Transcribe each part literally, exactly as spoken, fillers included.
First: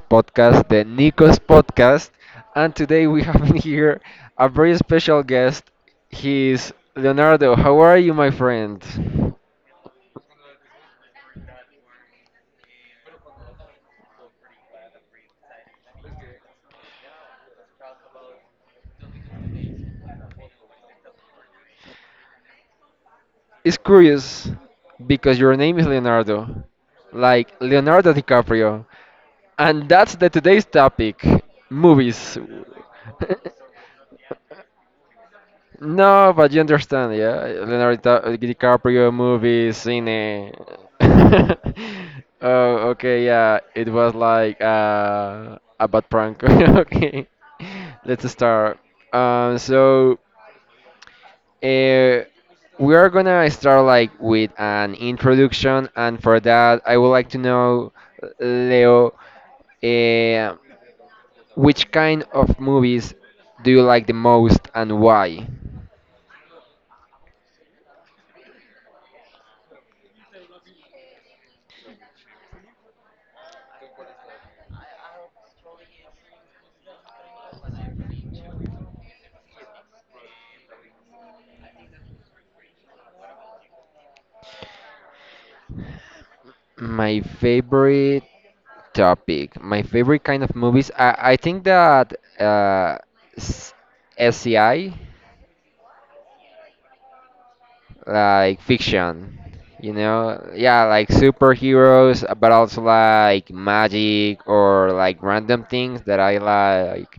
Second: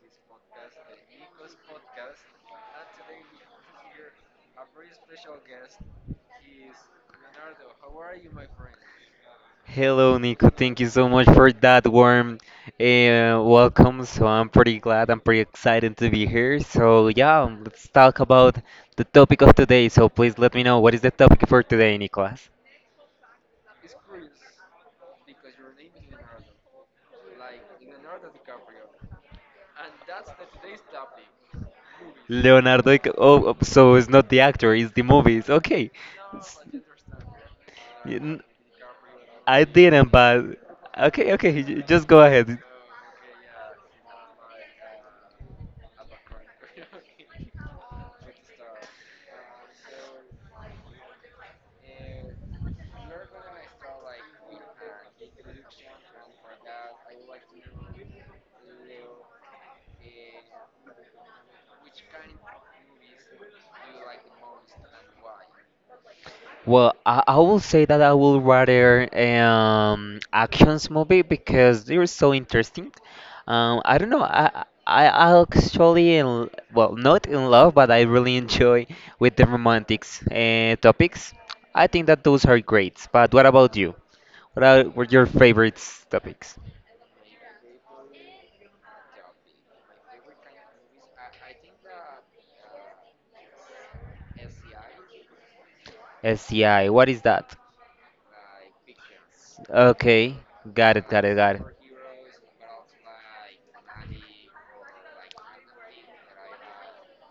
podcast, the Nikos podcast. And today we have here a very special guest. He's Leonardo. How are you, my friend? Hello, Nico. Thank you so much for that warm uh, welcome. So I'm pretty glad. I'm pretty excited to be here. So yeah, let's talk about the topic of today. So please let me know what is the topic for today, Nicolas. It's curious because your name is Leonardo, like Leonardo DiCaprio. And that's the today's topic, movies. Leonardo. Dic- Oh, oh, so it's not the actor. It's the movies. Okay. No, but S- you understand, yeah. Leonardo y- Di- uh, n- DiCaprio I movies, didn't, but cine. okay, okay. j- Just go ahead. Oh, okay, yeah. It was like uh, a bad prank. Okay, let's start. Um, so uh, we are gonna start like with an introduction, and for that, I would like to know, Leo, uh, which kind of movies do you like the most and why? Well, I, I will say that I will rather um actions movie because they're so interesting. Um, I don't know. I I I actually in l- well, not in love, but I really enjoy with the romantics uh, topics. I think that those are great. But what about you? What are what your favorite topics? My favorite topic. My favorite kind of movies. I, I think that uh, s- SCI, S C I. What is that? like fiction, you Okay, know, got yeah, it, got like it, got it. superheroes, uh, but also like magic or like random things that I like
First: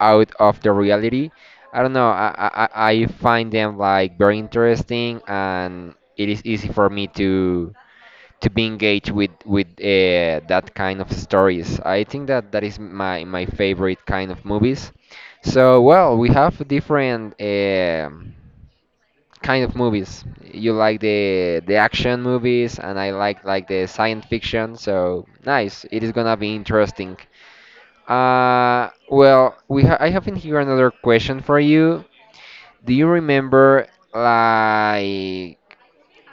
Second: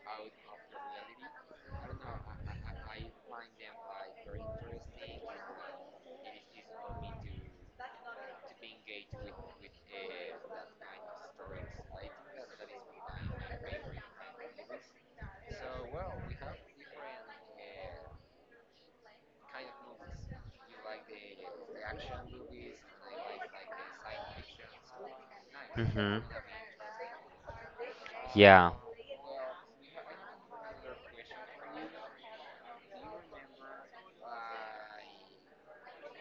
out of the reality. I don't know. I I, I I find them like very interesting, and it is easy for me to to be engaged with with uh, that kind of stories. I think that that is my my favorite kind of movies. So well, we have different um kind of movies. You like the the action movies, and I like like the science fiction. So nice, it is hmm gonna be interesting. Yeah. Uh, well, we ha- I have in here another question for you. Do you remember like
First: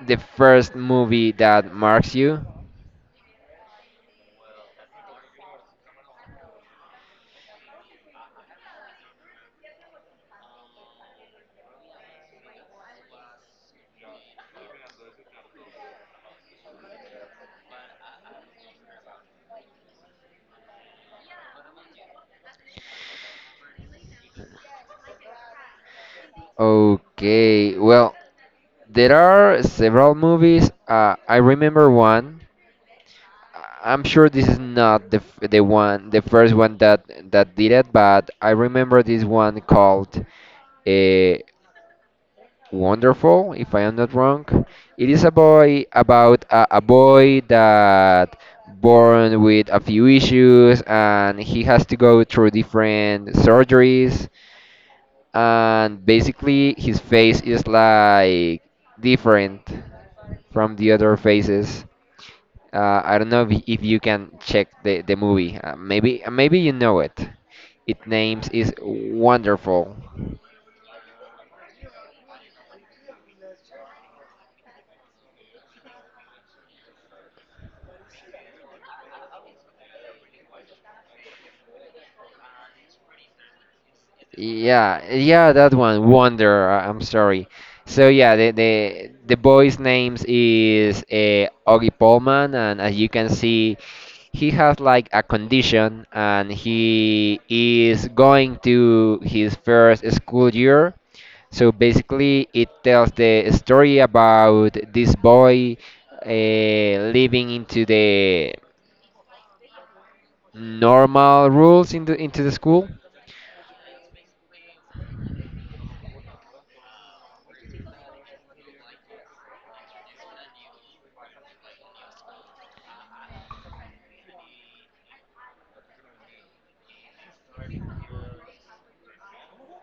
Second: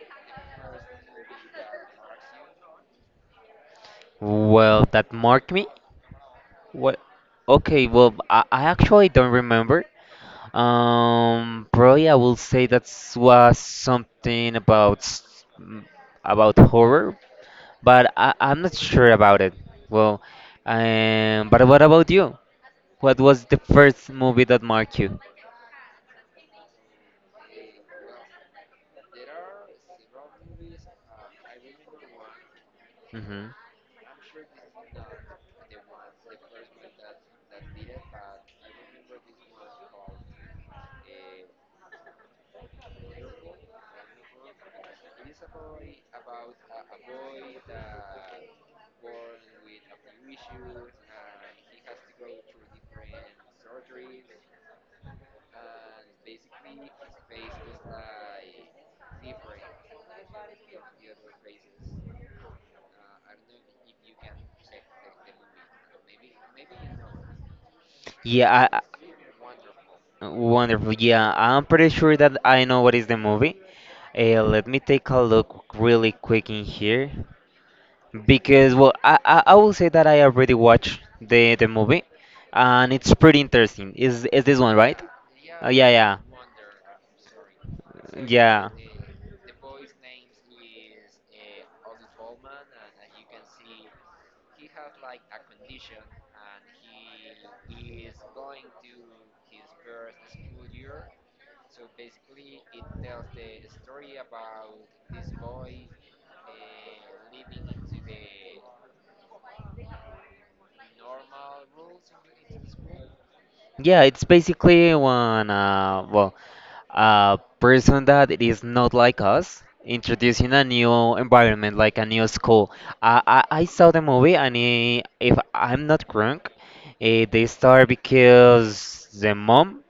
the first movie that marks you? Well, that marked me. What? Okay. Well, I, I actually don't remember. Um, probably I will say that was something about s- m- about horror, but I, I'm not sure about it. Well, um, but what about you? What was the first movie that marked you? Okay, well, there are several movies. Uh, I remember one. Mm-hmm. I- I'm sure this is not the f- the one, the first one that that did it, but I remember this one called uh, Wonderful, if I am not wrong. It is a boy about a, a boy that born with a few issues and he has to go through different surgeries and basically his face is like different from the other faces. Uh, I don't know if, if you can check the, the movie. Uh, maybe maybe you know it. Its names Yeah, I, is Wonderful. I- wonderful. Yeah, I'm pretty sure that I know what is the movie. Uh, let me take a look really quick in here because well, I, I, I will say that I already watched the the movie, and it's pretty interesting. Is is this one right? Yeah, yeah, Uh, that yeah, one, Wonder. uh, I'm sorry. So yeah, yeah, the yeah. the the boy's names is uh, Augie Pullman, and as you can see, he has like a condition, and he is going to his first school year. So basically, it tells the story about this boy uh, living into the normal rules into into the school. Yeah, it's basically when uh, well, a person that it is not like us introducing a new environment, like a new school. I I, I saw the movie, and I if I'm not wrong, eh, they start because the mom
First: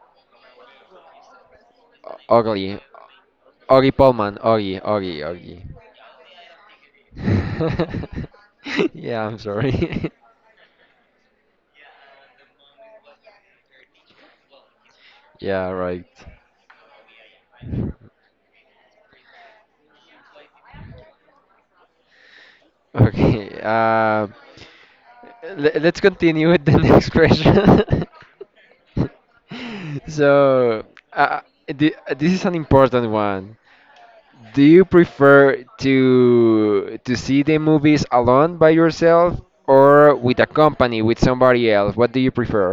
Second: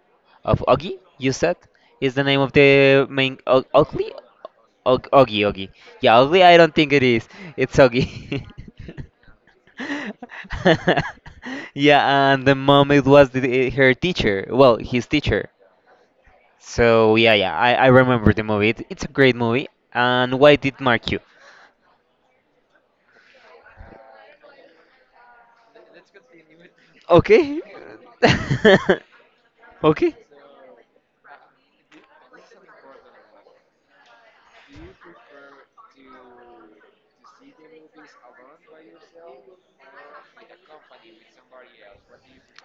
of Augie, you said, is the name of Ugly. the main Og Ori Ugly, Polman, Ori, Og Ori, Augie, Ori. Augie. Yeah, Ugly. I don't think it is. It's Augie. Yeah, I'm sorry. Yeah, and the mom it was the, eh, her teacher. Well, his teacher. Yeah, right. So yeah, yeah, I, I remember the movie. It, it's a great movie. And why did mark you? Okay. Uh, le- let's continue with the next question. Okay. Okay. So, uh, th- this is an important one. Do you prefer to to see the movies alone by yourself or with a company with somebody else? What do you prefer?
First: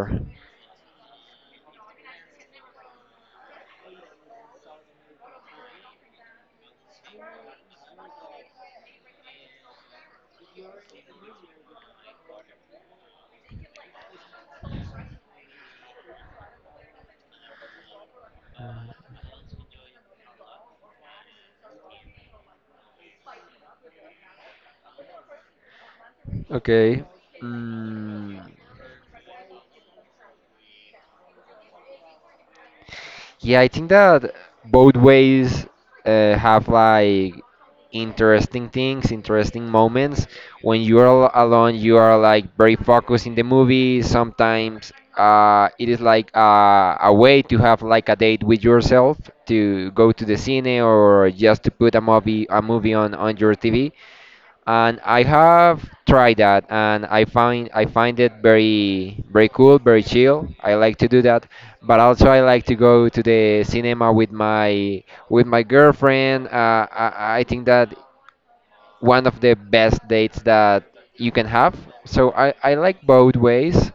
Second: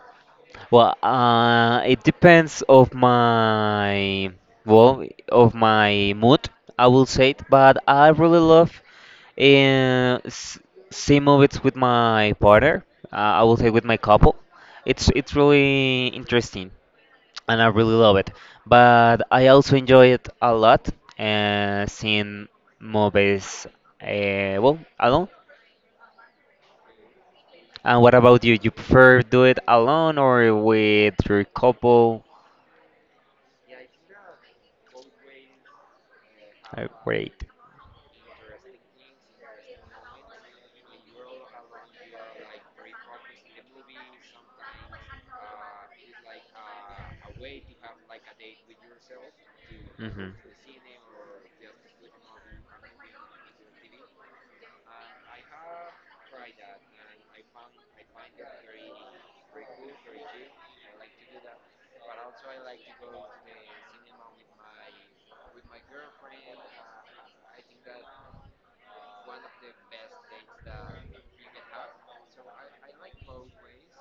Well, uh, it depends of my well of my mood. I will say it, but I really love uh, s- see movies with my partner. Uh, I will say with my couple. It's it's really interesting, and I really love it. But I also enjoy it a lot uh, seeing movies uh, well, alone. Okay. And what Mm. about you? You prefer do it alone or with your couple? Yeah, I think that both ways uh, have Uh, like Great. interesting things, interesting moments. When you are al- alone, you are like very focused in the movie. Sometimes uh, it is like uh, a way to have like a date with yourself, to go to the cine or just to put a movie a movie on on your T V, and I have tried that, and I find I find it very, very cool, very chill. I like to do that, but also I like to go to the cinema with my with my girlfriend. Uh, I, I think that one of the best dates that you can have. So I, I like both ways.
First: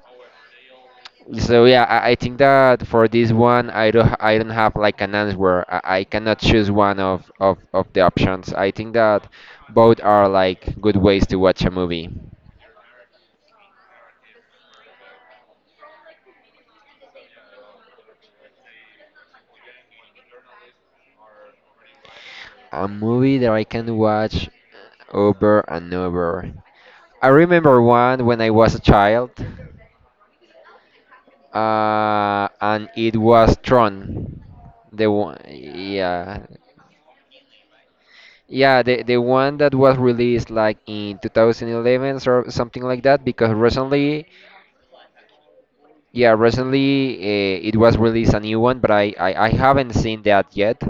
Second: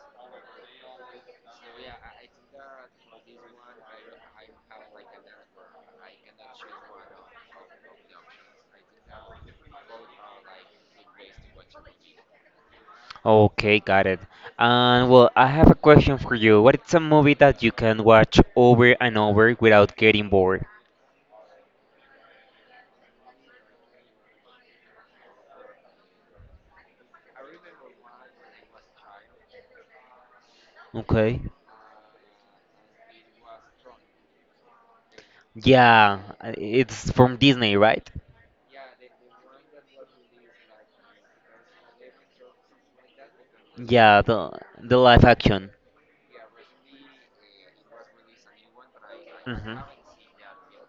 So yeah, I, I think that for this one, I don't I don't have like an answer. I, I cannot choose one of, of, of the options. I think that both are like good ways to watch a movie. Okay, got it. And well, I have a question for you. What is a movie that you can watch over and over without getting bored? A movie that I can watch over and over. I remember one when I was a child, Okay. uh, and it was Tron. The one, Yeah, yeah, uh, it's from Disney, right? yeah, the the one that was released like in twenty eleven or something like that. Because Yeah, recently, the the live action. yeah, recently uh, it was released a new one, but I, I I Mhm. haven't seen that yet.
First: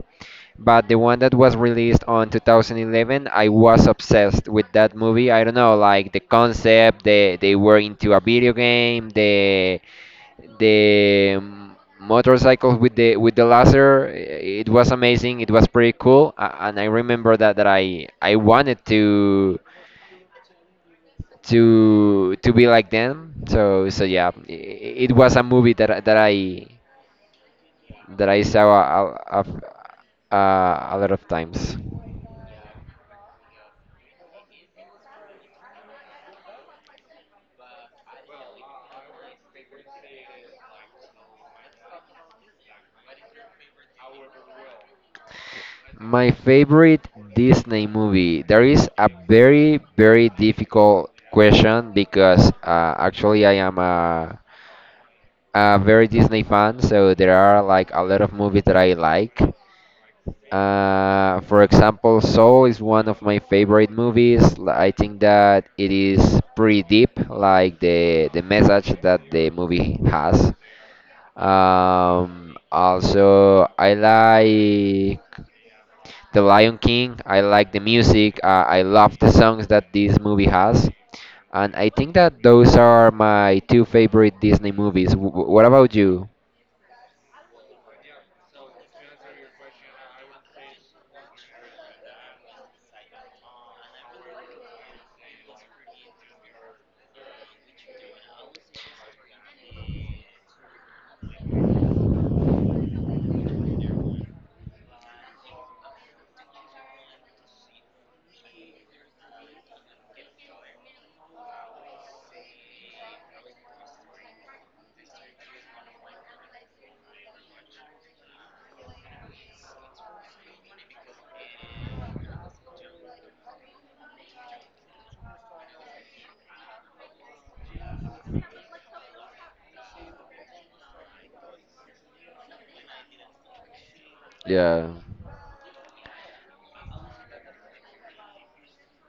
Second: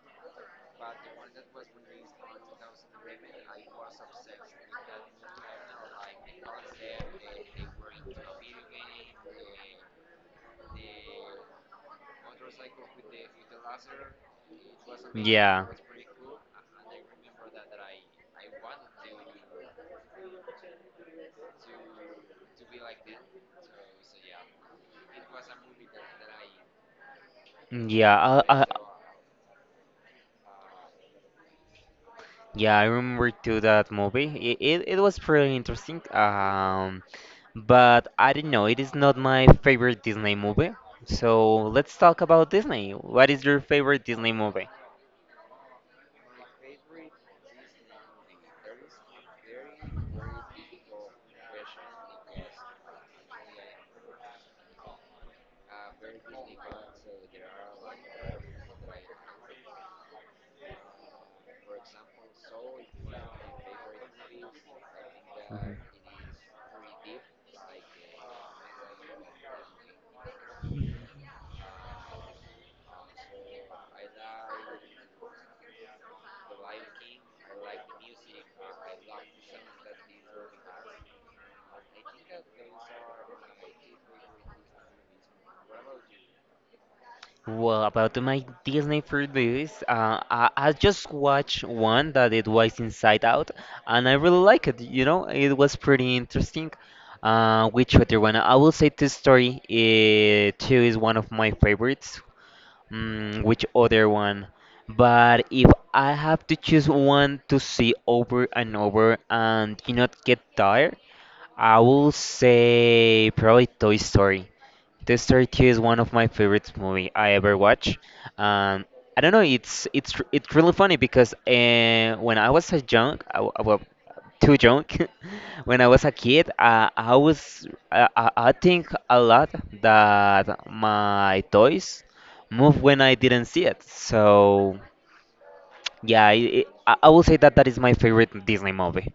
But the one that was released on two thousand eleven, I was obsessed with that movie. I don't know, like the concept, they, they were into a video game. The the um, motorcycles with the with the laser, i- it was amazing, it Yeah. was pretty cool. A- and I remember that that i I wanted to to to be like them. So so yeah, i- i- it was a movie that I- that I Yeah, that I I, I, saw a, a, a, a lot of times. yeah, I remember too that movie. It, it, it was pretty interesting. Um, but I don't know, it is not my favorite Disney movie. So let's talk about Disney. What is your favorite Disney movie? My favorite Disney movie. There is a very, very difficult question because uh, actually I am a, a very Disney fan, so there are like a lot of movies that I like. Uh, for example, Soul is one of my favorite movies. L- I think that it is pretty deep, like the the message that the movie has. Um, also, I like The Lion King. I like the music. Uh, I love the songs that this movie has, and I think that those are my two favorite Disney movies. W- w- what about you? Well, about my Disney for this, uh, I, I just watched one that it was Inside Out, and I really like it. You know, it was pretty interesting. Uh, which other one? I will say Toy Story uh, two is one of my favorites. Mm, which other one? But if I have to choose one to see over and over and do not get tired, I will say probably Toy Story. This story two is one of my favorite movie I ever watch. Um, I don't know, it's it's r- it's really funny because uh, when I was a young, I w- well, too young, when I was a kid, uh, I was uh, I I think a lot that my toys move when I didn't see it. So Yeah. yeah, it, it, I I will say that that is my favorite Disney movie.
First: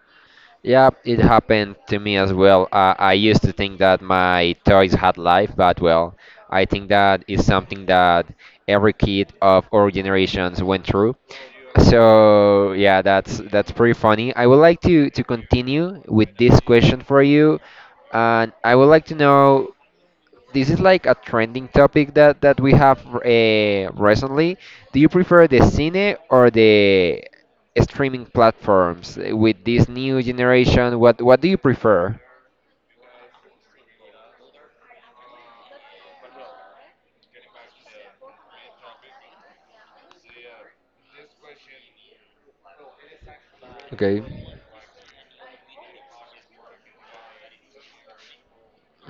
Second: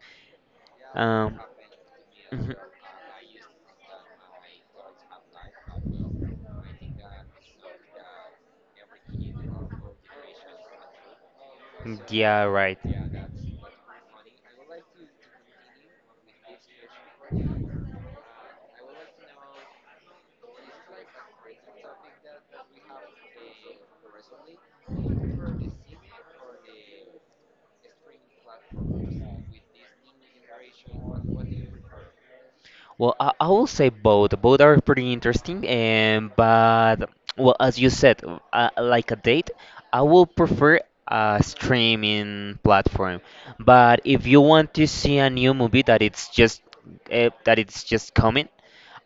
Yeah, it Um, happened to me as mhm. well. Uh, I used to think that my toys had life, but well, I think that is something that every kid of our generations went through. Yeah, So right. yeah, that's that's pretty funny. I would like to to continue with this question for you, and I would like to know, this is like a trending topic that that we have uh, recently. Do you prefer the cine or the streaming platforms? Uh, with this new generation, What what do you prefer? Well, I, I will say both. Both are pretty interesting, and but well, as you said, uh, like a date, I will prefer a streaming platform. But Okay. if you want to see a new movie that it's just uh, that it's just coming,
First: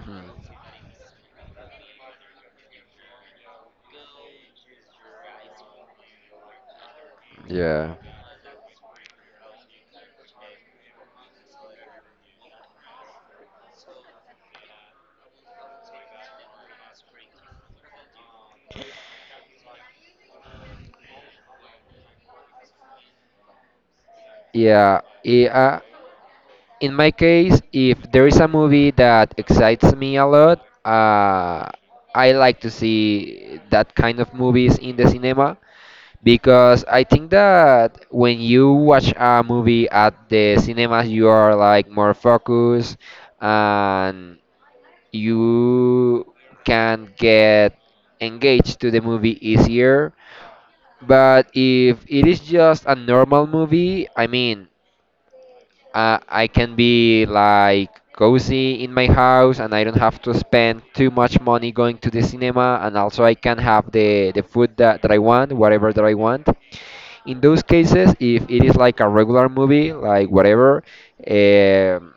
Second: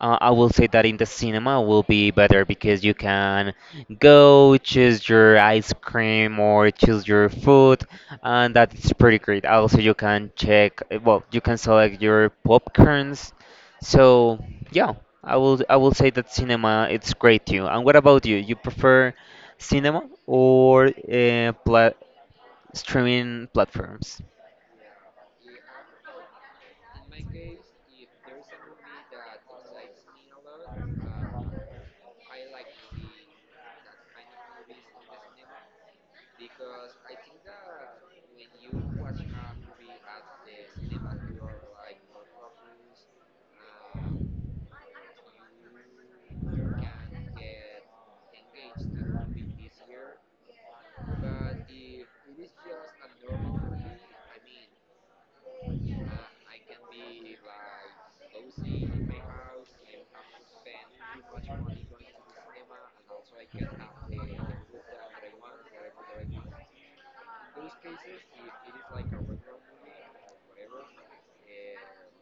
uh, I will say that in the cinema will be better because you can go choose your ice cream or choose your food, Yeah. and that's pretty great. Also, you can check, eh, well, you can select your popcorns, so yeah, I will I will say that cinema it's great too. And what about you? You prefer cinema or uh, pla streaming platforms? Yeah, i- uh, in my case, if there is a movie that excites me a lot, uh, I like to see that kind of movies in the cinema. Because I think that when you watch a movie at the cinemas, you are like more focused and you can get engaged to the movie easier. But if it is just a normal movie, I mean, uh, I can be like cozy in my house and I don't have to spend too much money going to the cinema, and also I can have the, the food that, that I want, whatever that I want. In those cases, if it is like a regular movie, like whatever, um,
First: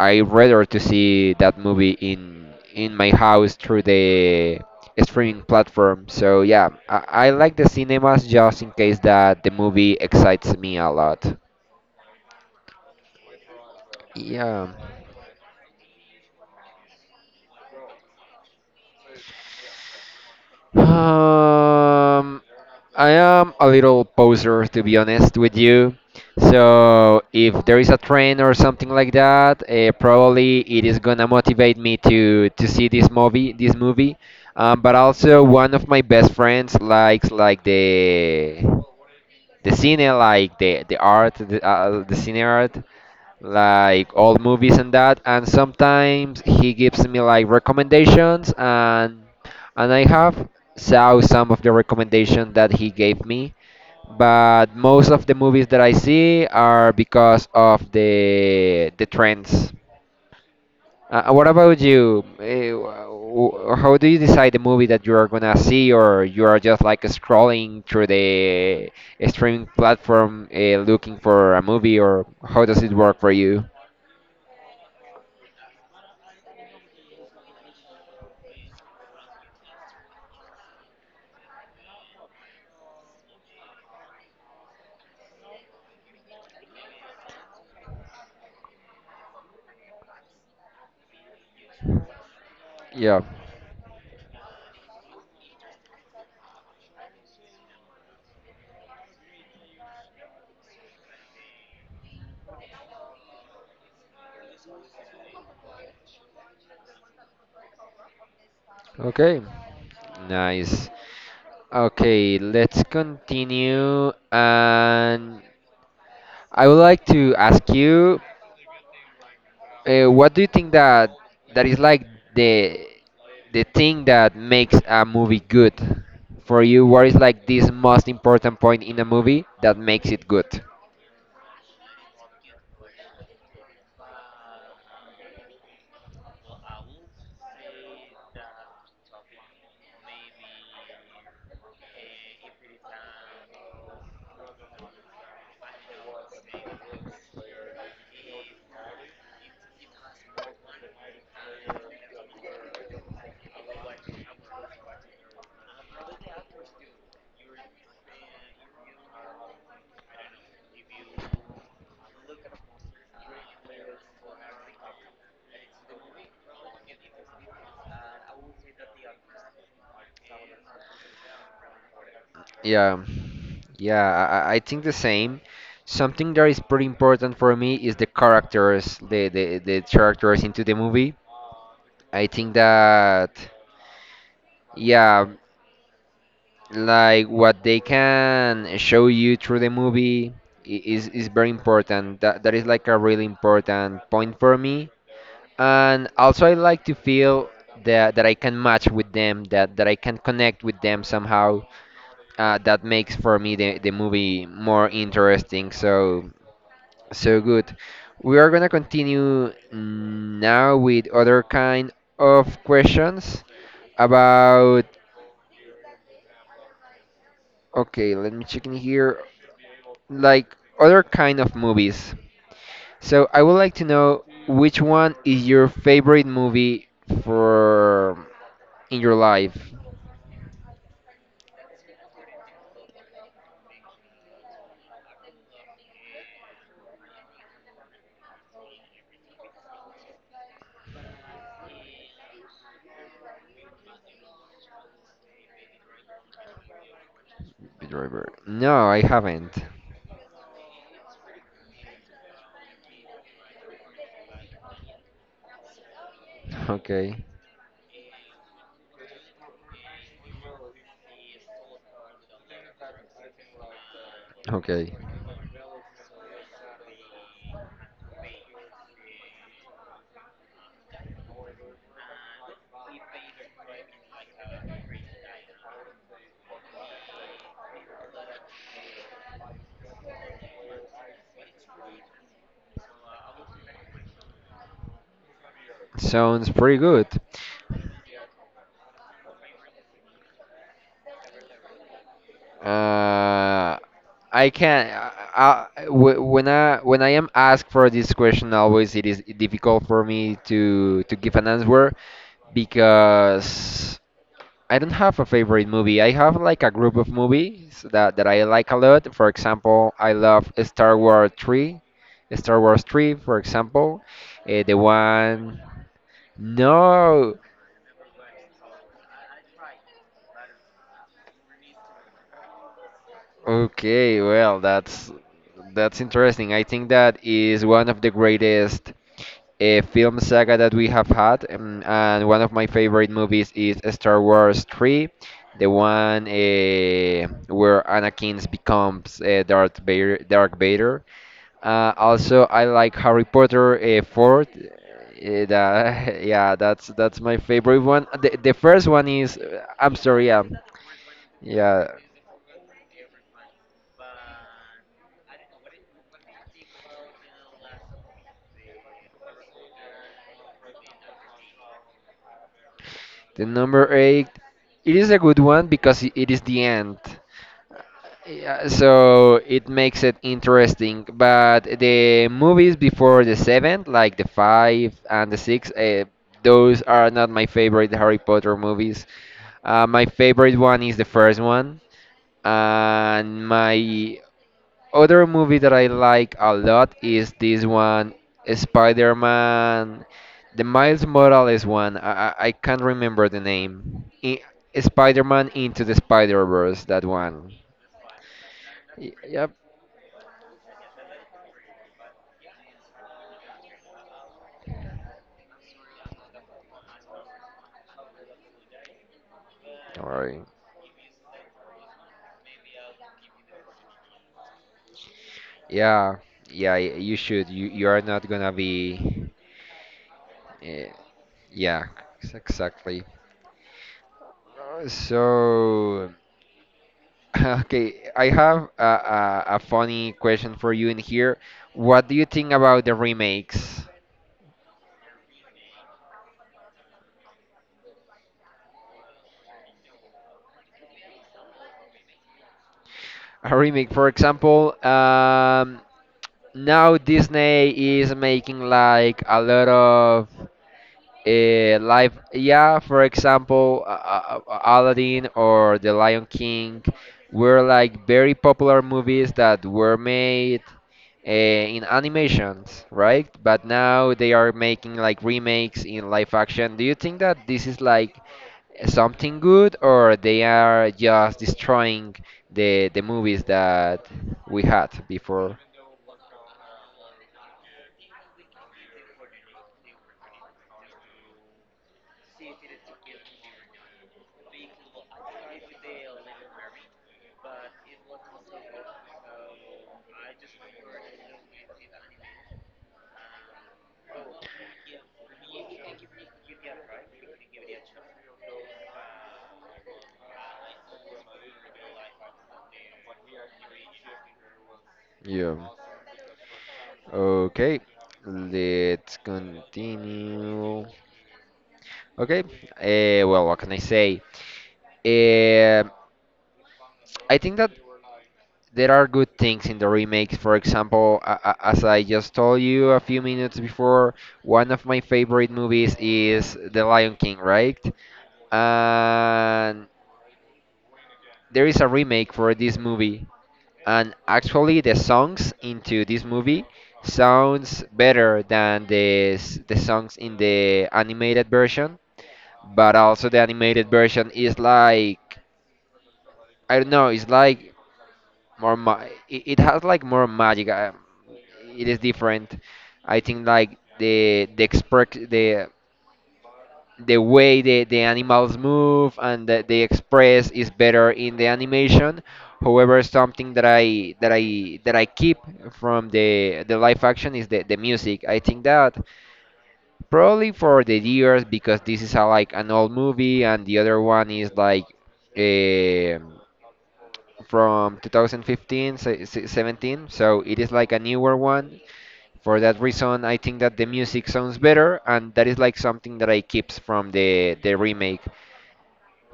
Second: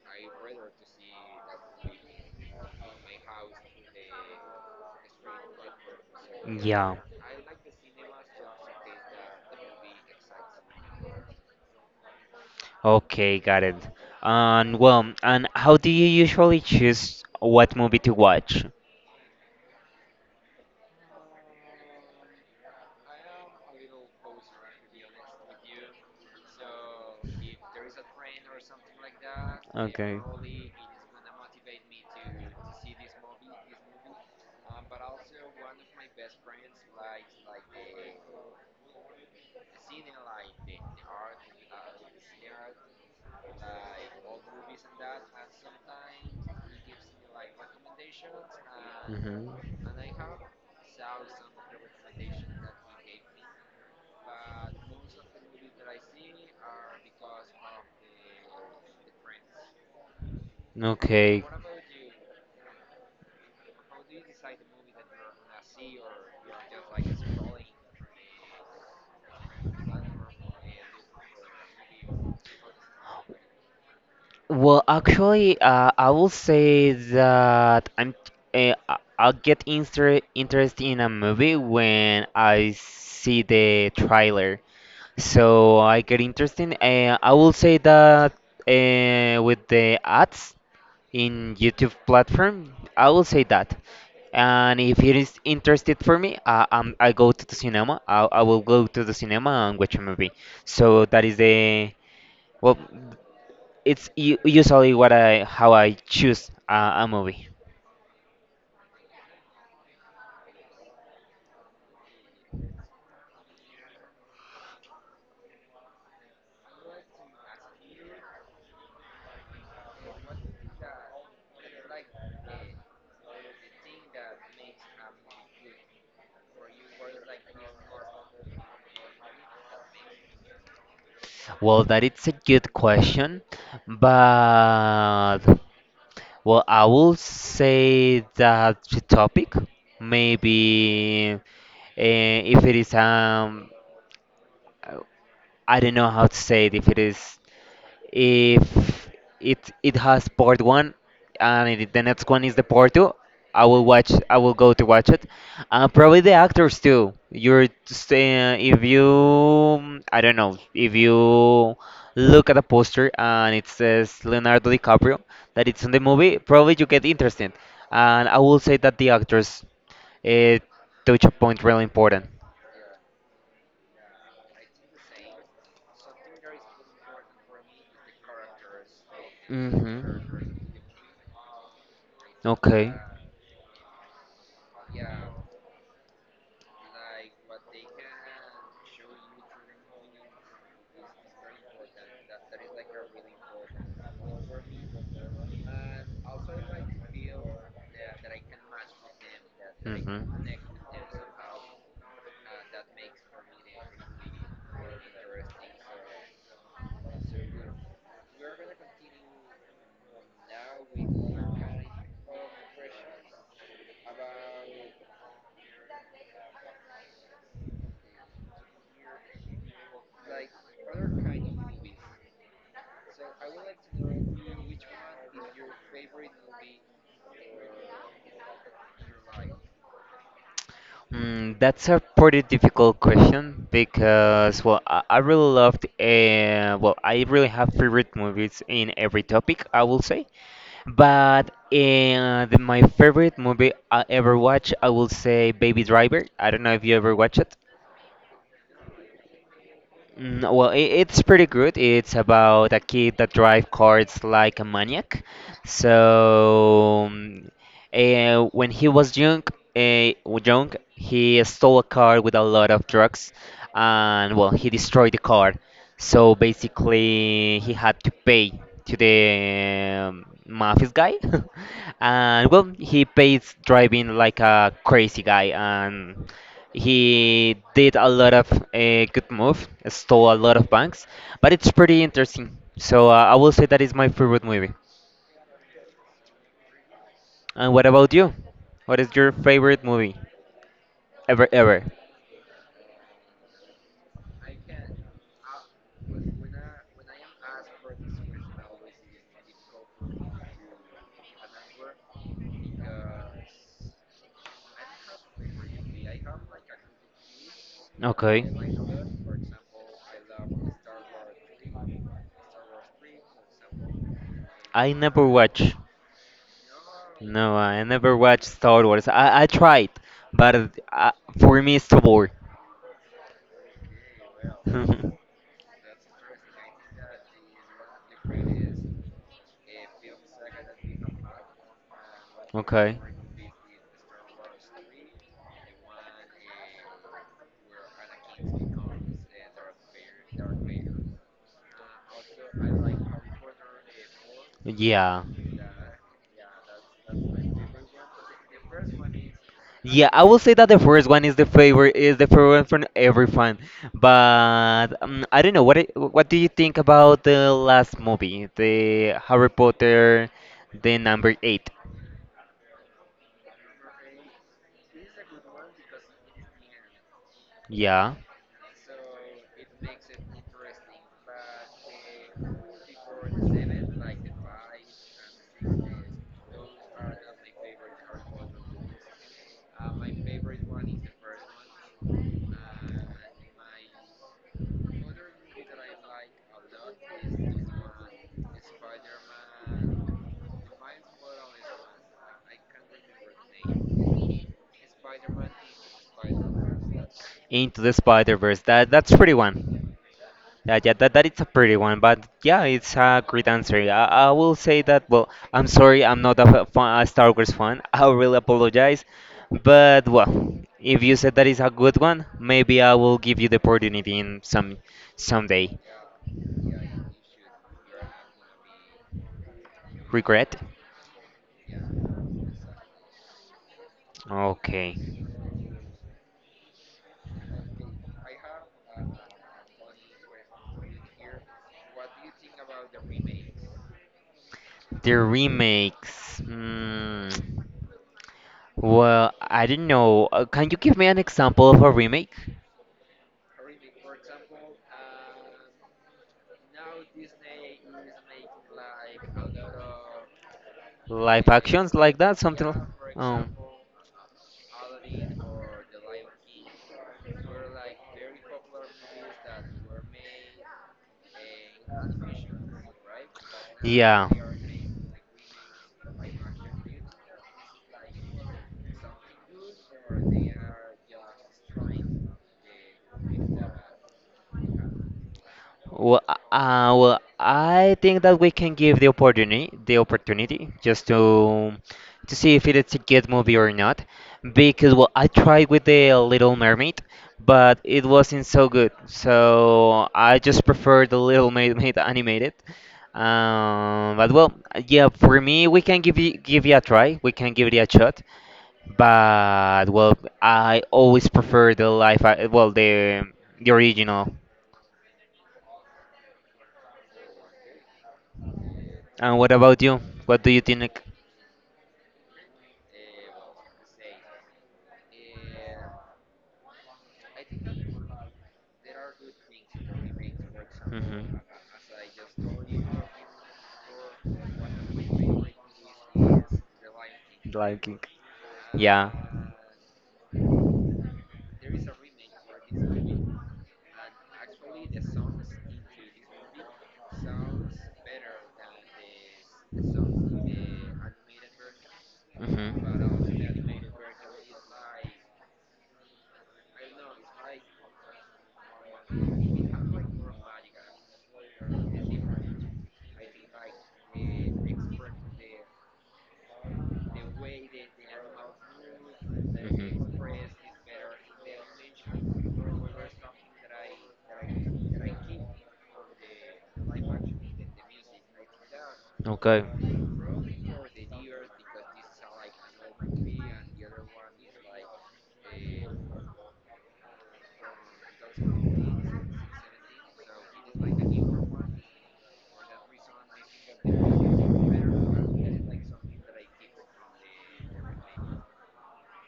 I rather to see that movie in in my house through the streaming platform. So yeah, Yeah. I, I like the cinemas just in case that the movie excites me a lot. Okay, got it. Yeah. And well, and how do you usually choose what movie to watch? Um, I am a little poser, to be honest with you. So if there is a trend or something like that, uh, probably it is gonna motivate me to to see this movie, this movie. Um, but also one of my best friends likes like the the cine, like the the art, the uh, the cine art, like old movies and that, and sometimes he gives me like recommendations, and and I have saw some of the recommendations that he gave me, but most of the movies that I see are because of the the trends. Mhm. Uh, what Okay. about you? Eh, wh- wh- How do you decide the movie that you are gonna see, or you are just like scrolling through the streaming platform uh, looking for a movie, or how does it work for you? Well, actually, uh, I will say that I'm uh, I- I'll get inter interested in a movie when I see the trailer. So I get interested. Uh, I will say that uh, with the ads in YouTube platform, Yeah. I will say that. And if it is interested for me, I, um, I go to the cinema. I, I will go to the cinema and watch a movie. So that is the well, it's u- usually what I how I choose a, a movie. Okay, nice. Okay, let's continue. And I would like to ask you, uh, what do you think that that is like the the thing that makes a movie good for you? What is like this most important point in a movie that makes it good? Well, that it's a good question, but well, I will say that the topic, maybe uh, if it is um, I don't know how to say it, if it is if it it has part one and it, the next one is the part two. I will watch. I will go to watch it. Uh, probably the actors too. You're just, uh, if you, I don't know if you look at a poster and it says Leonardo DiCaprio that it's in the movie, probably you get interested. And I will say that the actors uh, touch a point really important. Yeah, yeah, I, I I think the same. Something that is pretty important for me is the characters, the, the, the characters into hmm the movie. I think Okay. that. Yeah, like what they can show you through the movie i- is is very important. That that is like a really important point for me. And also I like to feel that that I can match with them, that that I can connect with them somehow. Uh, that makes for me the, the movie more interesting. So so good. We are gonna continue now with other kind of questions Mhm. about, okay, let me check in here, like other kind of movies. So I would like to know which one is your favorite movie for in your life. Mm, that's a pretty difficult question because, well, I, I really loved, uh, well, I really have favorite movies in every topic, I will say. But uh, the, my favorite movie I ever watched, I will say Baby Driver. I don't know if you ever watch it. Driver. No, I haven't. Mm, well, I it's pretty good. It's about a kid that drives cars like a maniac. Okay. So, um, eh, when he was young, uh, young, he stole a car with a lot of drugs, and well, he Okay. destroyed the car. So basically, he had to pay to the um, mafia guy, and well, he pays driving like a crazy guy, and he did a lot of uh, good move, stole a lot of banks, but it's pretty interesting. So uh, I will say that is my favorite movie. Sounds pretty good. And what about you? What is your favorite movie ever ever? Uh, I can. Uh, uh, w when I when I am asked for this question, always it is difficult for me to to give an answer because I don't have a favorite movie. I have like a group of movies that, that I Okay. like a lot. For example, I love Star Wars three. Star Wars three, for example. Uh, the I never one. watch. No! No, I never watched Star Wars. I, I tried, but uh, for me it's too boring. Okay, well, that's that's interesting. I think that is one of the greatest uh, film saga that we have had, um, and one of my favorite Okay. movies is Star Wars three, the one uh, where Anakin becomes uh, Darth Vader. Darth Vader. Uh, also, I like Harry Potter uh, four. Uh, Yeah. that, yeah, that's that's my favorite one. The, the first one is, I'm sorry, Yeah, yeah, I will say that the first one is the yeah. favorite is the favorite from every fan. But um, I don't know what it, what do you think about the last movie, the Harry Potter, the number eight? The number eight, it is a good one because i- it is the end. Yeah, Yeah, so it makes it interesting. But the movies before the seventh, like the five and the six, uh, those are not my favorite Harry Potter movies. Uh, my favorite one is the first one, and my other movie that I like a lot is this one, Spider-Man, the Miles Morales one. I, I, I can't remember the name. I, Spider-Man Into the Spider-Verse, that one. Into the Spider Verse. That Y- that's Yep. pretty one. Yeah, yeah, that, that it's a pretty one, but yeah, it's a great answer. I, I will say that, well, I'm sorry, I'm not a fa- fa- a Star Wars fan. I really apologize. Don't But, worry. well, if you said that is a good one, maybe I will give you the opportunity in some someday. Yeah, yeah, y- you should. You you are not gonna be. Regret? eh, yeah, ex- exactly. Uh, Okay. So, okay, I have a, a, a funny question for you in here. What do you think about the remakes? The remakes. Hmm. Well, I don't know. Uh, can you give me an example of a remake? A remake. For example, um, now Disney is making like a lot of Live uh, actions live, like that? Something? yeah, l- for Um. example, uh, uh, uh, Aladdin or The Lion King were like very popular movies that were made uh, in animations, right? But now they Yeah. are making like remakes in live action. Do you think that this is like something good or they are just destroying the the movies that we had before? Well, uh, uh, well, I think that we can give the opportunity, the opportunity, just to to see if it's a good movie or not. Because well, I tried with the Little Mermaid, but it wasn't so good. So I just prefer the Little Mermaid animated. Um, but well, yeah, for me, we can give you give you a try. We can give it a shot. But well, I always prefer the live, a- well, the the original. Yeah. Okay, let's And what about you? What do you continue. think? Okay. Uh, well, what can I say? Uh, I think that there are good things in the remakes. For example, Mhm. a- a- as I just told you a few minutes before, one of my favorite movies is The Lion King, right? Liking. Yeah. And there is a remake for this movie. And actually, the songs into this movie sounds better than the s- the songs in the animated version. But also, the animated Mhm. version is like I don't know. It's like more. Ma- it, it has like more magic. Um, it is different. I think like the the expre- the the way the, the animals move and the, they Mhm. express is better in the animation. However, something that I that I that I keep from the the live action is the, the music. I think that Okay. probably for the years because this is a, like an old movie and the other one is like. eh, from twenty fifteen se- se- seventeen, so it is like a newer one. For that reason, I think that the music sounds better, and that is like something that I keeps from the the remake.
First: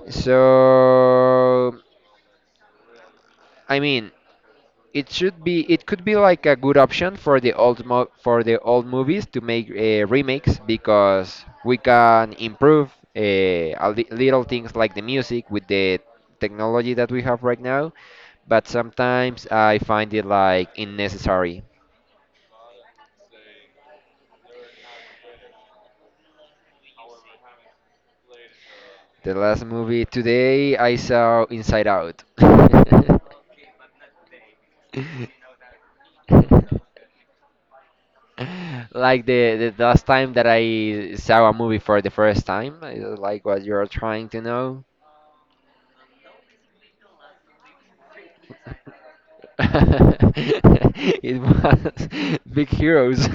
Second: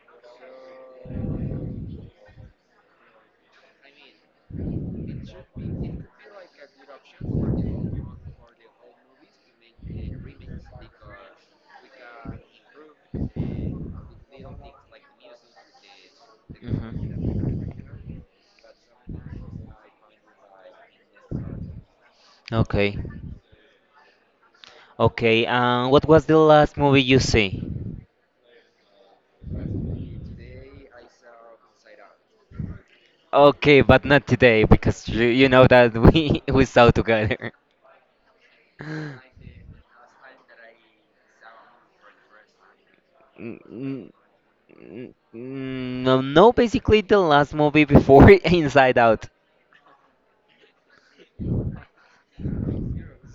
So I mean, it Mhm. should be. It could be like a good option for the old mo- for the old movies to make uh, remakes, because we can improve uh, a li- little things like the music with the technology that we have right now. But sometimes I find it like unnecessary. Okay. Okay, um, what was the last movie you see? The last movie today I saw Inside Out. Okay, but not today because you, you know that we we saw together. N- Like the, the last time that I saw a movie for the first time, I don't like what you're n- trying to know. n- No, no, basically the last movie before Inside Out. It was Big Heroes.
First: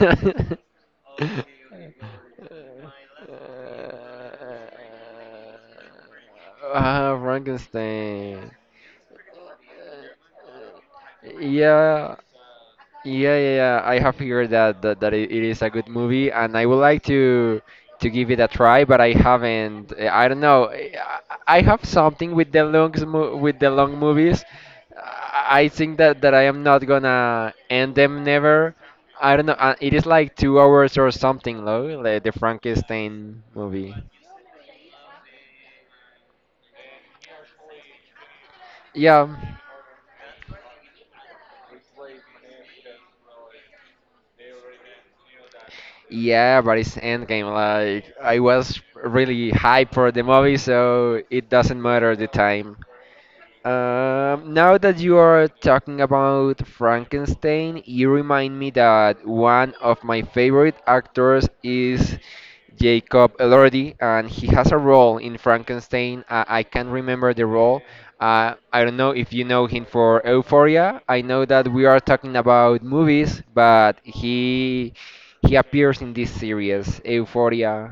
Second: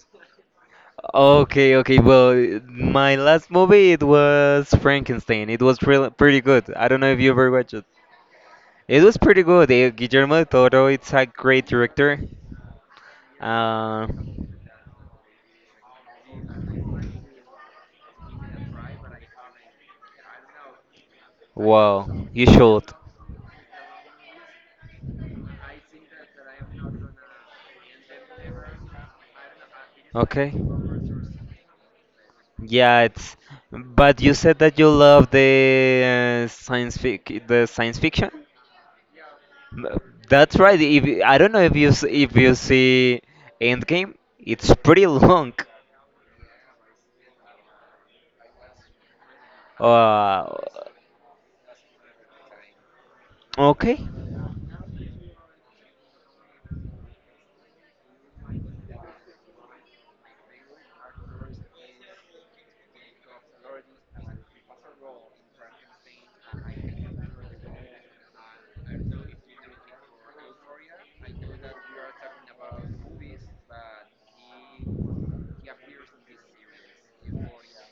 Okay, okay, well, my last movie it was Frankenstein. It was real pretty good. I don't know Ah, if you ever watched it. Frankenstein. It was pretty good. eh, Guillermo del Toro, it's a great Yeah, director. yeah, yeah, yeah. I Uh, have heard that that, that it, it is a good movie, and I would like to to give it a try, but I haven't. Uh, I don't know. I, I I have wow, you something with should. the long with the long movies. I I think that that I am not gonna end them never. I don't know. Uh, it is Okay. like two hours or something, though, like the Yeah, it's. Frankenstein But movie. you said that you love the uh, science fic, the science fiction. Yeah. M- That's right. If you- I don't know if you s- if you see Endgame, it's pretty long. Yeah, but it's Endgame. Like I was really hyped for the Uh, movie, so it doesn't matter the time. okay. Um, now that you are talking about Frankenstein, you remind me that one of my favorite actors is Jacob Elordi, and he has a role in Frankenstein. Uh, I can't remember the role. Uh, I don't know if you know him for Euphoria. I know that we are talking about movies, but he he appears in this series, Euphoria,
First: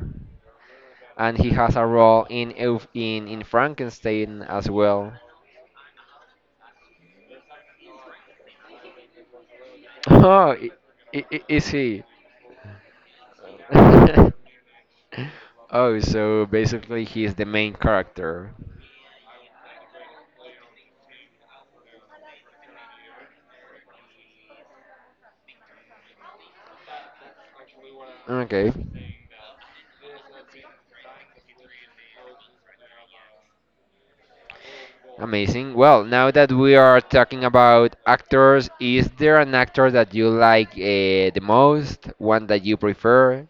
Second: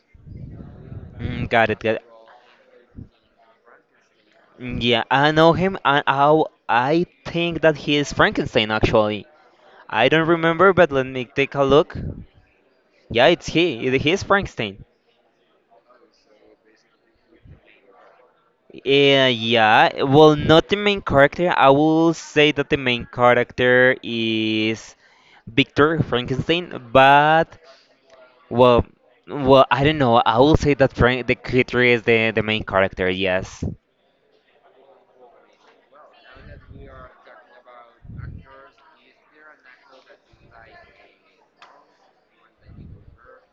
and Mm, he got has it. a Got it. role in Euf in in Frankenstein as Yeah, well. I know him, and how I think that he is Frankenstein. Actually, I don't Oh, remember, i- but let me i- take i- a is look. he? Yeah, it's he. It- He's Frankenstein. Oh, so basically he's the main character. Yeah, yeah. Well, not the main character. I will say that the main character is Victor Frankenstein, but Okay, well, well, I don't know. I will say that Frank the creator is the the main character. Yes. amazing. Well, now that we are talking about actors, is there an actor that you like uh, the most? One that you prefer?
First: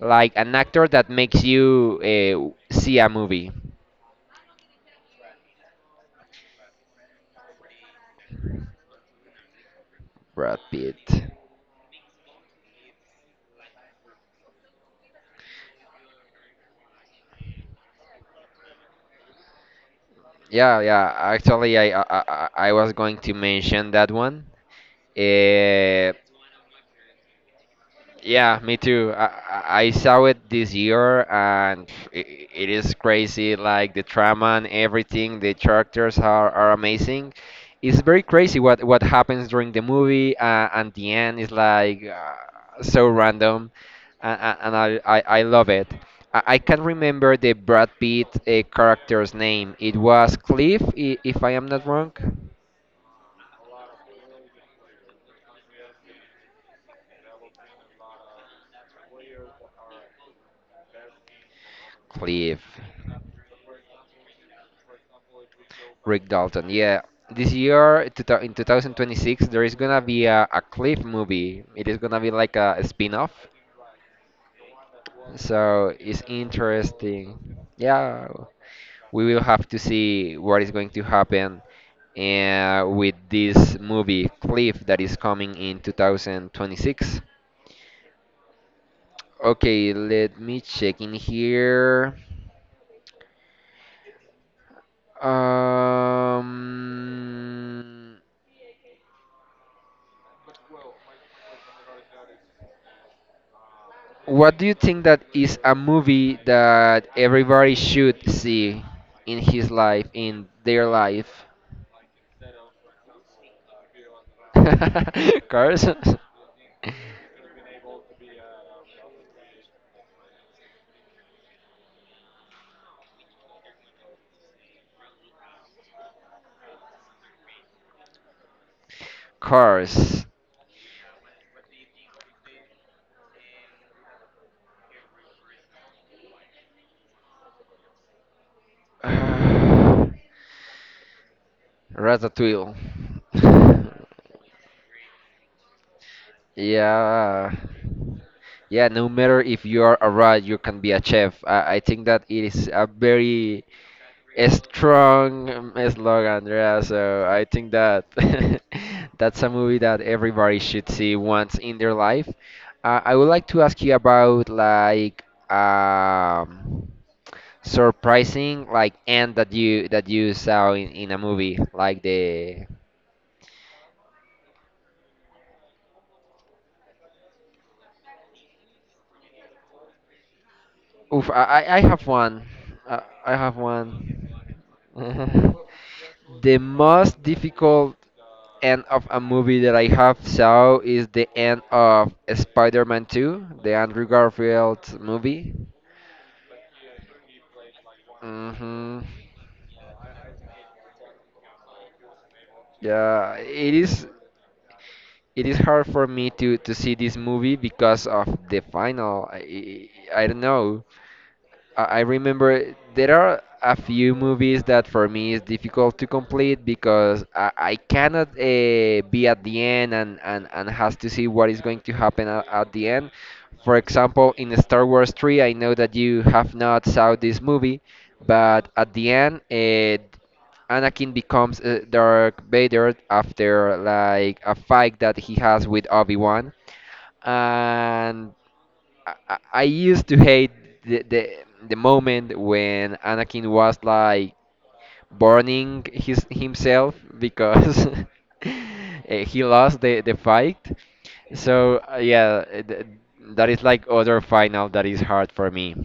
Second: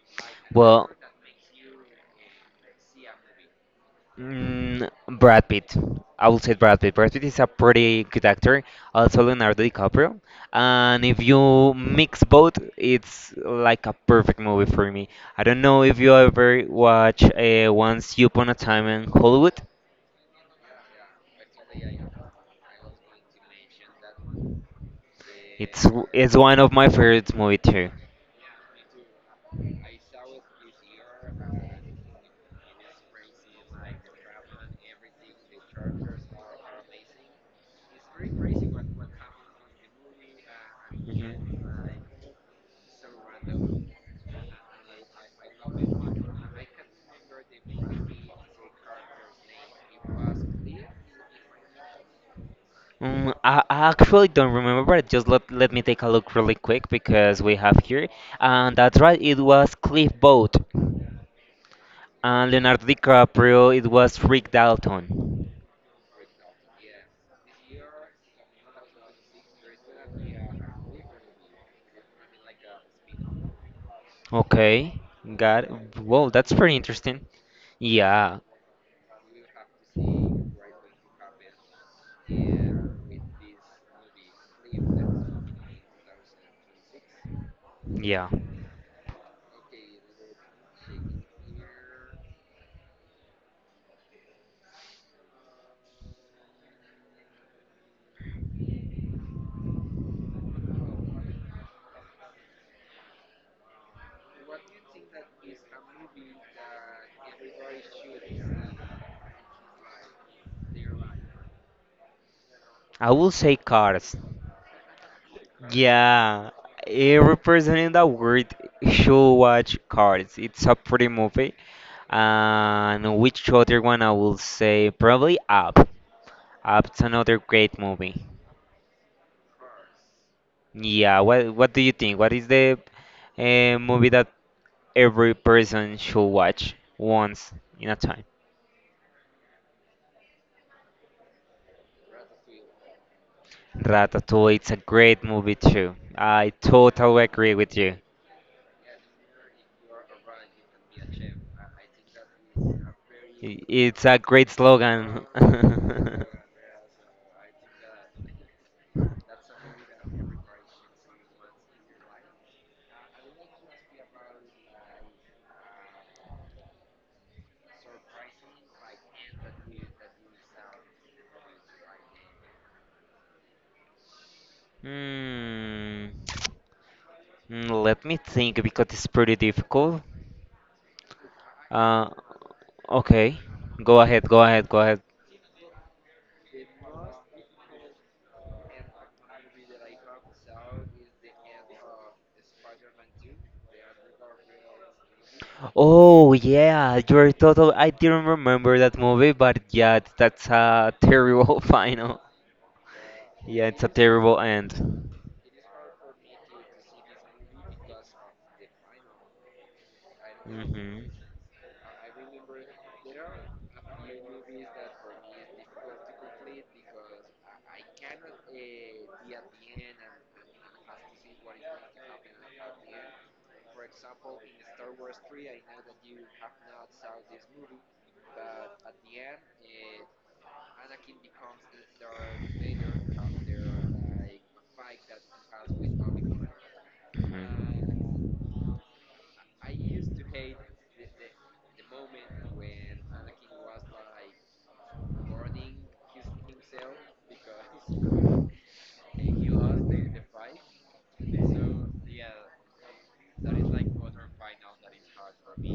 Like an actor Well, that makes you uh, see a movie? mm, Brad Pitt. I will say Brad Pitt. Brad Pitt is a pretty good actor. Also Leonardo DiCaprio. Brad And Pitt. if you mix both, it's like a perfect movie for me. I don't know if you ever watch uh, Once Upon a Time in Hollywood. Yeah, yeah. Actually, I I, I I was going to mention that one. It's Uh, w- It's one of my favorite movie too. Yeah, me too. I, I I saw it this year, and it, it is crazy. Like the drama and everything, the characters are, are amazing. It's very crazy what what happens during the movie, uh, and the Mhm. end is like uh, so random, and, and I, I I love it. I, I can't remember the Brad Pitt uh, character's name. It was Cliff, i- if I am not wrong. Um, I, I actually don't remember, but just let, let me take a look really quick because we have here. And that's right, it was Cliff Booth. And Cliff. Leonardo DiCaprio, it was Rick Dalton. Rick Dalton. Yeah, this year two thou- in two thousand twenty-six there is gonna be a, a Cliff movie. It is gonna be like a, a spin-off. Okay, got it. So it's Whoa, that's pretty interesting. interesting. Yeah, Yeah, we will have to see what is going to happen uh, with this movie Cliff that is coming in two thousand twenty-six. yeah. Okay, let me check in here. Um, What do you think that is a movie that everybody should see in his life, in their life? I will say Cars. Cars? Yeah, every person in the world should watch Cars. It's a pretty movie. And which other one I will say? Probably Up. That's another great movie. Cars. Yeah, what what do you think? What is the uh, movie that every person should watch once in a time? Uh, Ratatouille. Ratatouille, it's a great movie too. I totally agree Yeah. with you. I- Yeah, no matter if you are a rat, you can be a chef. I, I think that it is a very It's a a great slogan. strong um, slog, Andrea. So I think that that's a movie that everybody should see once in their life. Uh, I would like to ask you about like um, surprising like end that you that you saw in, in a movie like the. Hmm. Mm, let me think because it's pretty difficult. Oof, I, I I have Uh, one. Uh, I okay. have one. Go ahead, go ahead, go ahead. The most difficult end of a movie that I have saw is the end of Spider-Man two, the Andrew Garfield movie. Oh, yeah, you're total. I didn't remember Hmm. that movie, but yeah, that's a terrible final. Yeah, it Yeah, it's a is. terrible end. It is hard for me to to see this movie because of the final. I, I I don't know. Hmm. I I remember there are a few movies that for me is difficult to complete because I, I cannot uh, be at the end and, and, and has to see what is going to happen at, at the end. For example, in Star Wars three, I know that you have not saw this movie, but at the end, uh, Anakin becomes uh, Darth Vader after like a fight that he has with Obi-Wan. And Hmm. I, I I used to hate the, the the moment when Anakin was like burning his himself because eh, he lost the, the fight. So uh, yeah, eh, th- that is like other final that is hard for me.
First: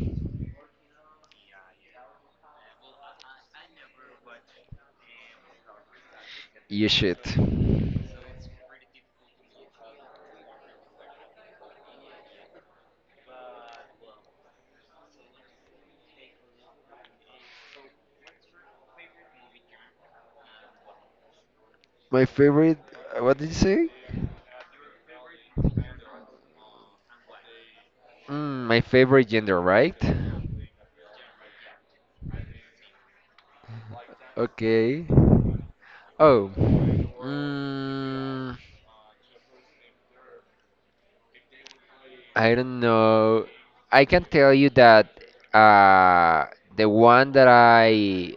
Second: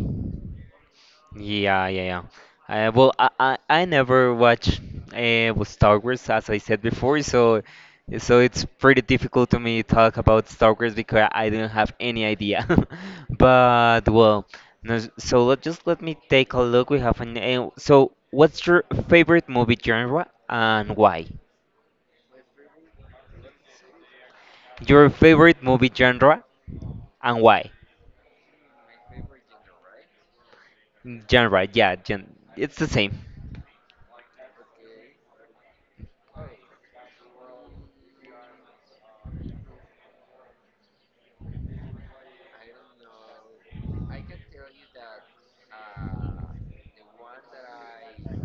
Yeah, yeah, yeah. Uh, well, I, I, I never watched uh, with Star Wars, as I said You should. before, so so it's pretty difficult to me talk about Star Wars because I don't have any idea. But well, no, so let just let me take a look. We have an uh, so what's your favorite movie genre and why? My favorite, uh, what did you say? Your favorite movie genre and why? Mm, my favorite gender, right? Genre, yeah, gen it's the same. Okay. Oh. Mm, I don't know. I can tell you that uh, the one that I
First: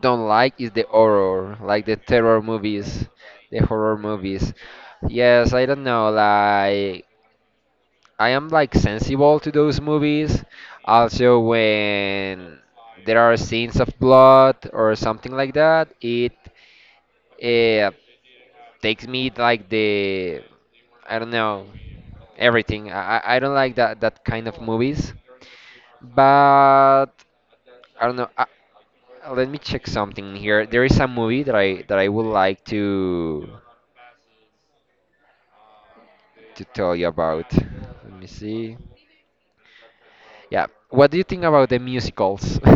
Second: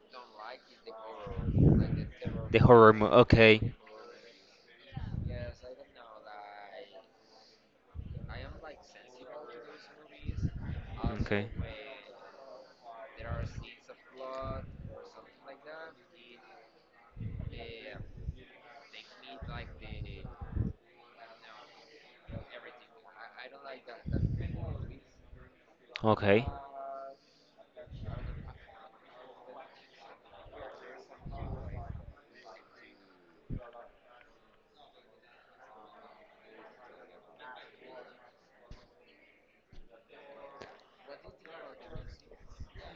don't like is the horror, like the terror The horror movies, movie, the okay. horror movies. Yes, I don't know. Like I am like sensible to those movies. Also, Okay. when there are scenes of blood or something like that, it uh, takes me like the I don't know everything. I I I don't like that that kind of movies. Okay. But I don't know. Uh, let me check something here. There is a movie that I that I would like to to tell you about. Let me see. Yeah. What do you think about the musicals?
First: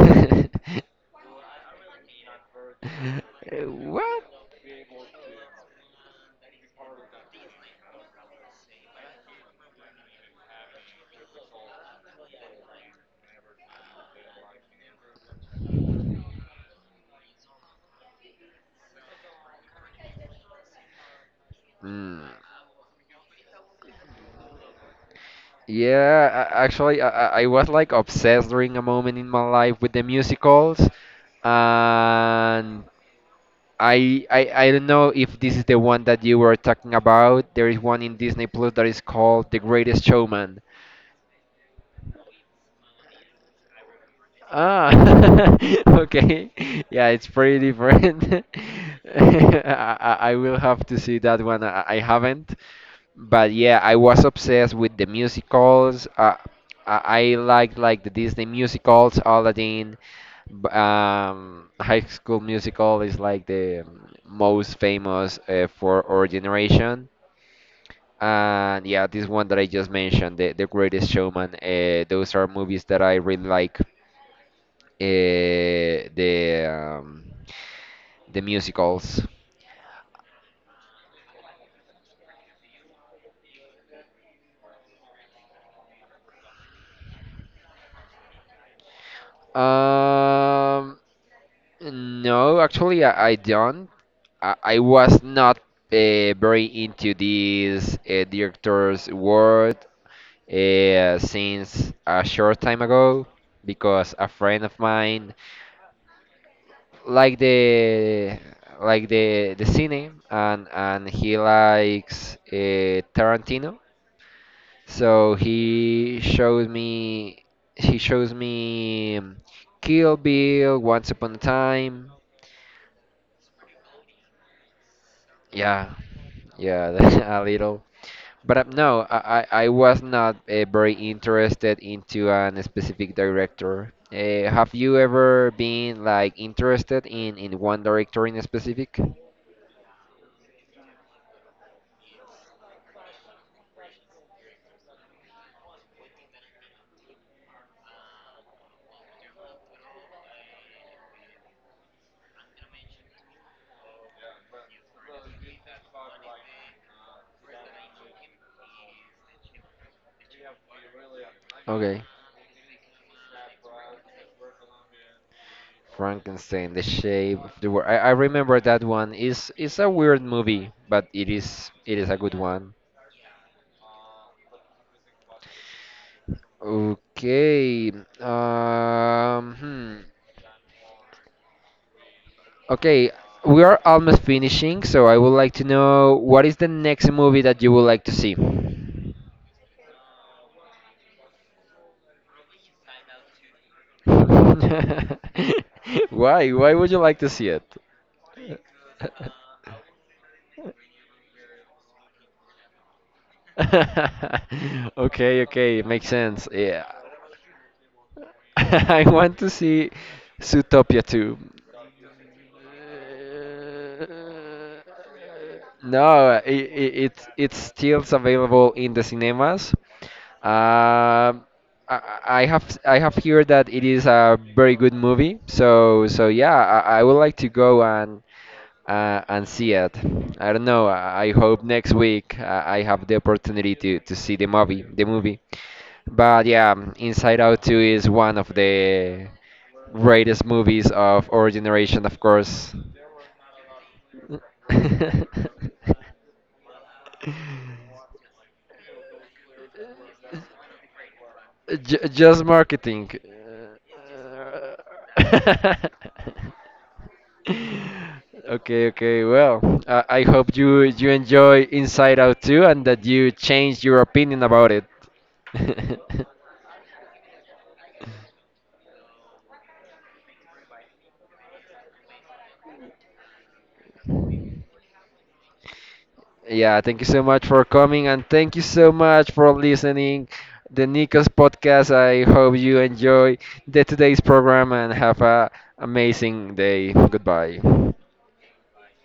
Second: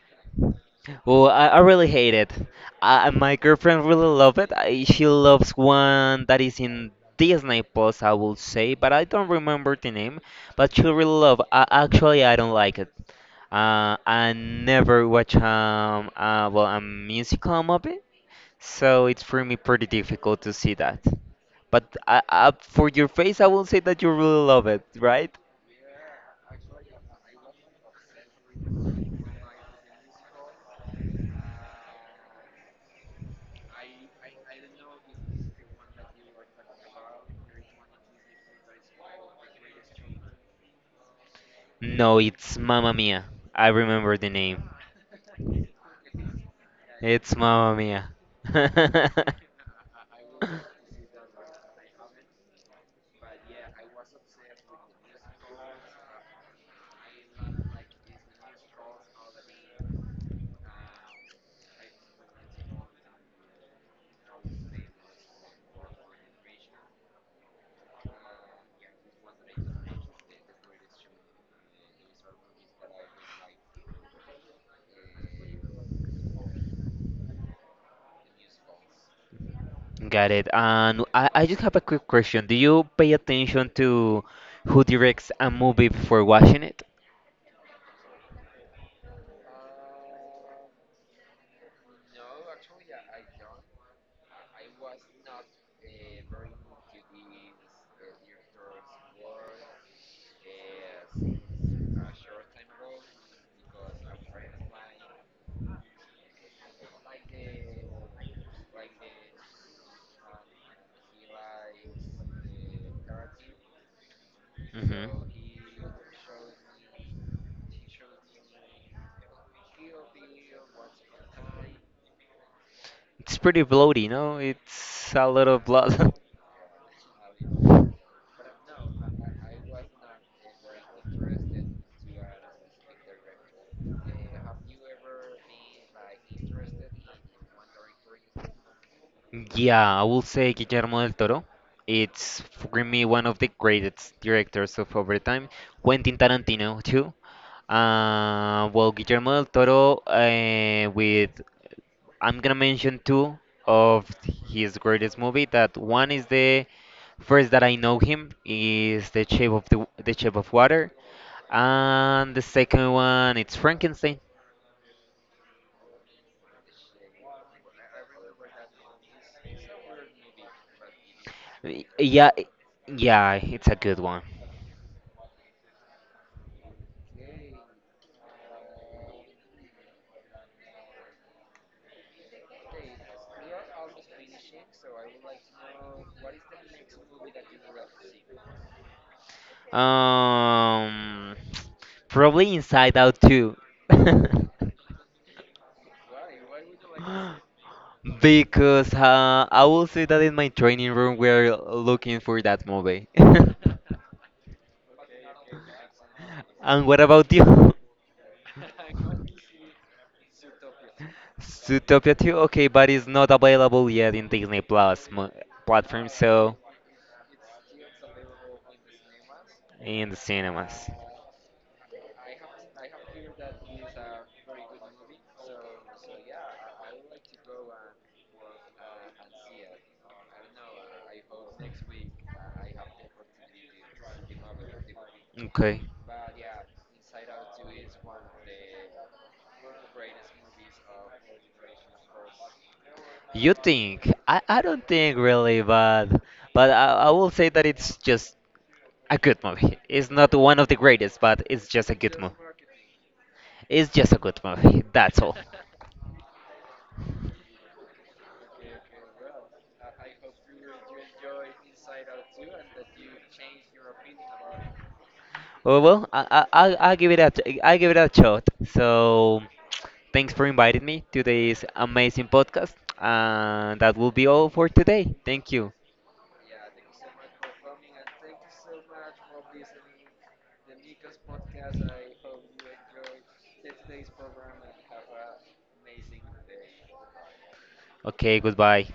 Well, I, I really hate it. I, my Uh, girlfriend really what? love it. I, she loves one that is in Disney Plus, I will say, but I don't remember the name. But she really love. I, actually, I don't like it. Uh, I never watch um uh, well a musical movie, so it's for me pretty difficult to see that. But I, Mm. I, for your face, I will say that you really love it, right? Yeah, a- actually, I, I I was like obsessed during a moment in my life with the musicals, and I, I I don't know if this is the one that you were talking about. There is one in Disney Plus that is called The Greatest Showman. No, it's Mamma Mia. I remember the name. Ah, okay. Yeah, it's It's pretty Mamma Mia. different. I, I I will have to see that one. I, I haven't. But yeah, I was obsessed with the musicals. Uh, I, I liked like the Disney musicals, Aladdin. b- Um, High School Musical is like the most famous uh, for our generation. And yeah, this one that I just mentioned, The, the Greatest Showman, uh, those are movies that I really like. Uh, the um, the musicals. Got it. And I, I just have a quick question. Do you pay attention to who directs a movie before watching it? Um, no, actually, I, I don't. I, I was not uh, very into this uh, director's world uh, since a short time ago because a friend of mine like the like the the cine and and he likes uh, Tarantino. Hmm. So he shows me he shows me um, Kill Bill, Once Upon a Time. It's pretty bloody, no? It's a lot of Yeah, blood. yeah, a little. But uh, no, I, I I was not uh, very interested into an specific director. Uh, have you ever been like interested in in one director in specific? Yeah, I will say Guillermo del Toro. It's for me one of the greatest directors of our time. Quentin Tarantino too. Uh, well, Guillermo del Toro uh, with I'm gonna mention two of his greatest movie. That one is the first that I know him is The Shape of the, the Shape of Water, Okay. and the second one it's Frankenstein. Frankenstein, The Shape of the World. I, I remember that one. Is it's a weird movie, but it is Y- it is a good Yeah, i- one. yeah, it's a good one. Okay. Um, hmm. Okay, we are almost finishing, so I would like to know what is the next movie that you would like to see? Um, probably Inside Out too. Why? Why would you like to see it? Because uh, I will say that in my training room we're looking for that movie. Okay, okay, makes sense. Yeah. And what about you? I want to see Zootopia too. Uh, Zootopia two? Okay, but it's not available yet in Disney Plus mo- No, platform, it, so it, it's it's still available in the cinemas. in the cinemas. Um, I, I I have I have heard that it is a very good movie. So so yeah, I, I would like to go and uh, and see it. I don't know. I I hope next week uh, I have the opportunity to, to see the movie. The movie, Okay. but yeah, Inside Out two is one of the greatest movies of our generation, of course. You think? I, I don't think really, but but I, I will say that it's just a good movie. It's not one of the greatest, but it's J- just a good just movie. marketing. It's just a good movie. That's all. Uh, okay, okay. Well, I I hope you you enjoy Inside Out too, and that you change your opinion about it. Well, well, I I I'll I'll give it a t- I'll give it a shot. So thanks for inviting me to this amazing podcast, and that will be all for today. Thank you. Yeah, thank you so much for coming and thank you so much for listening the Nico's podcast. I hope you enjoy the today's program and have a amazing day. Goodbye. Okay, goodbye.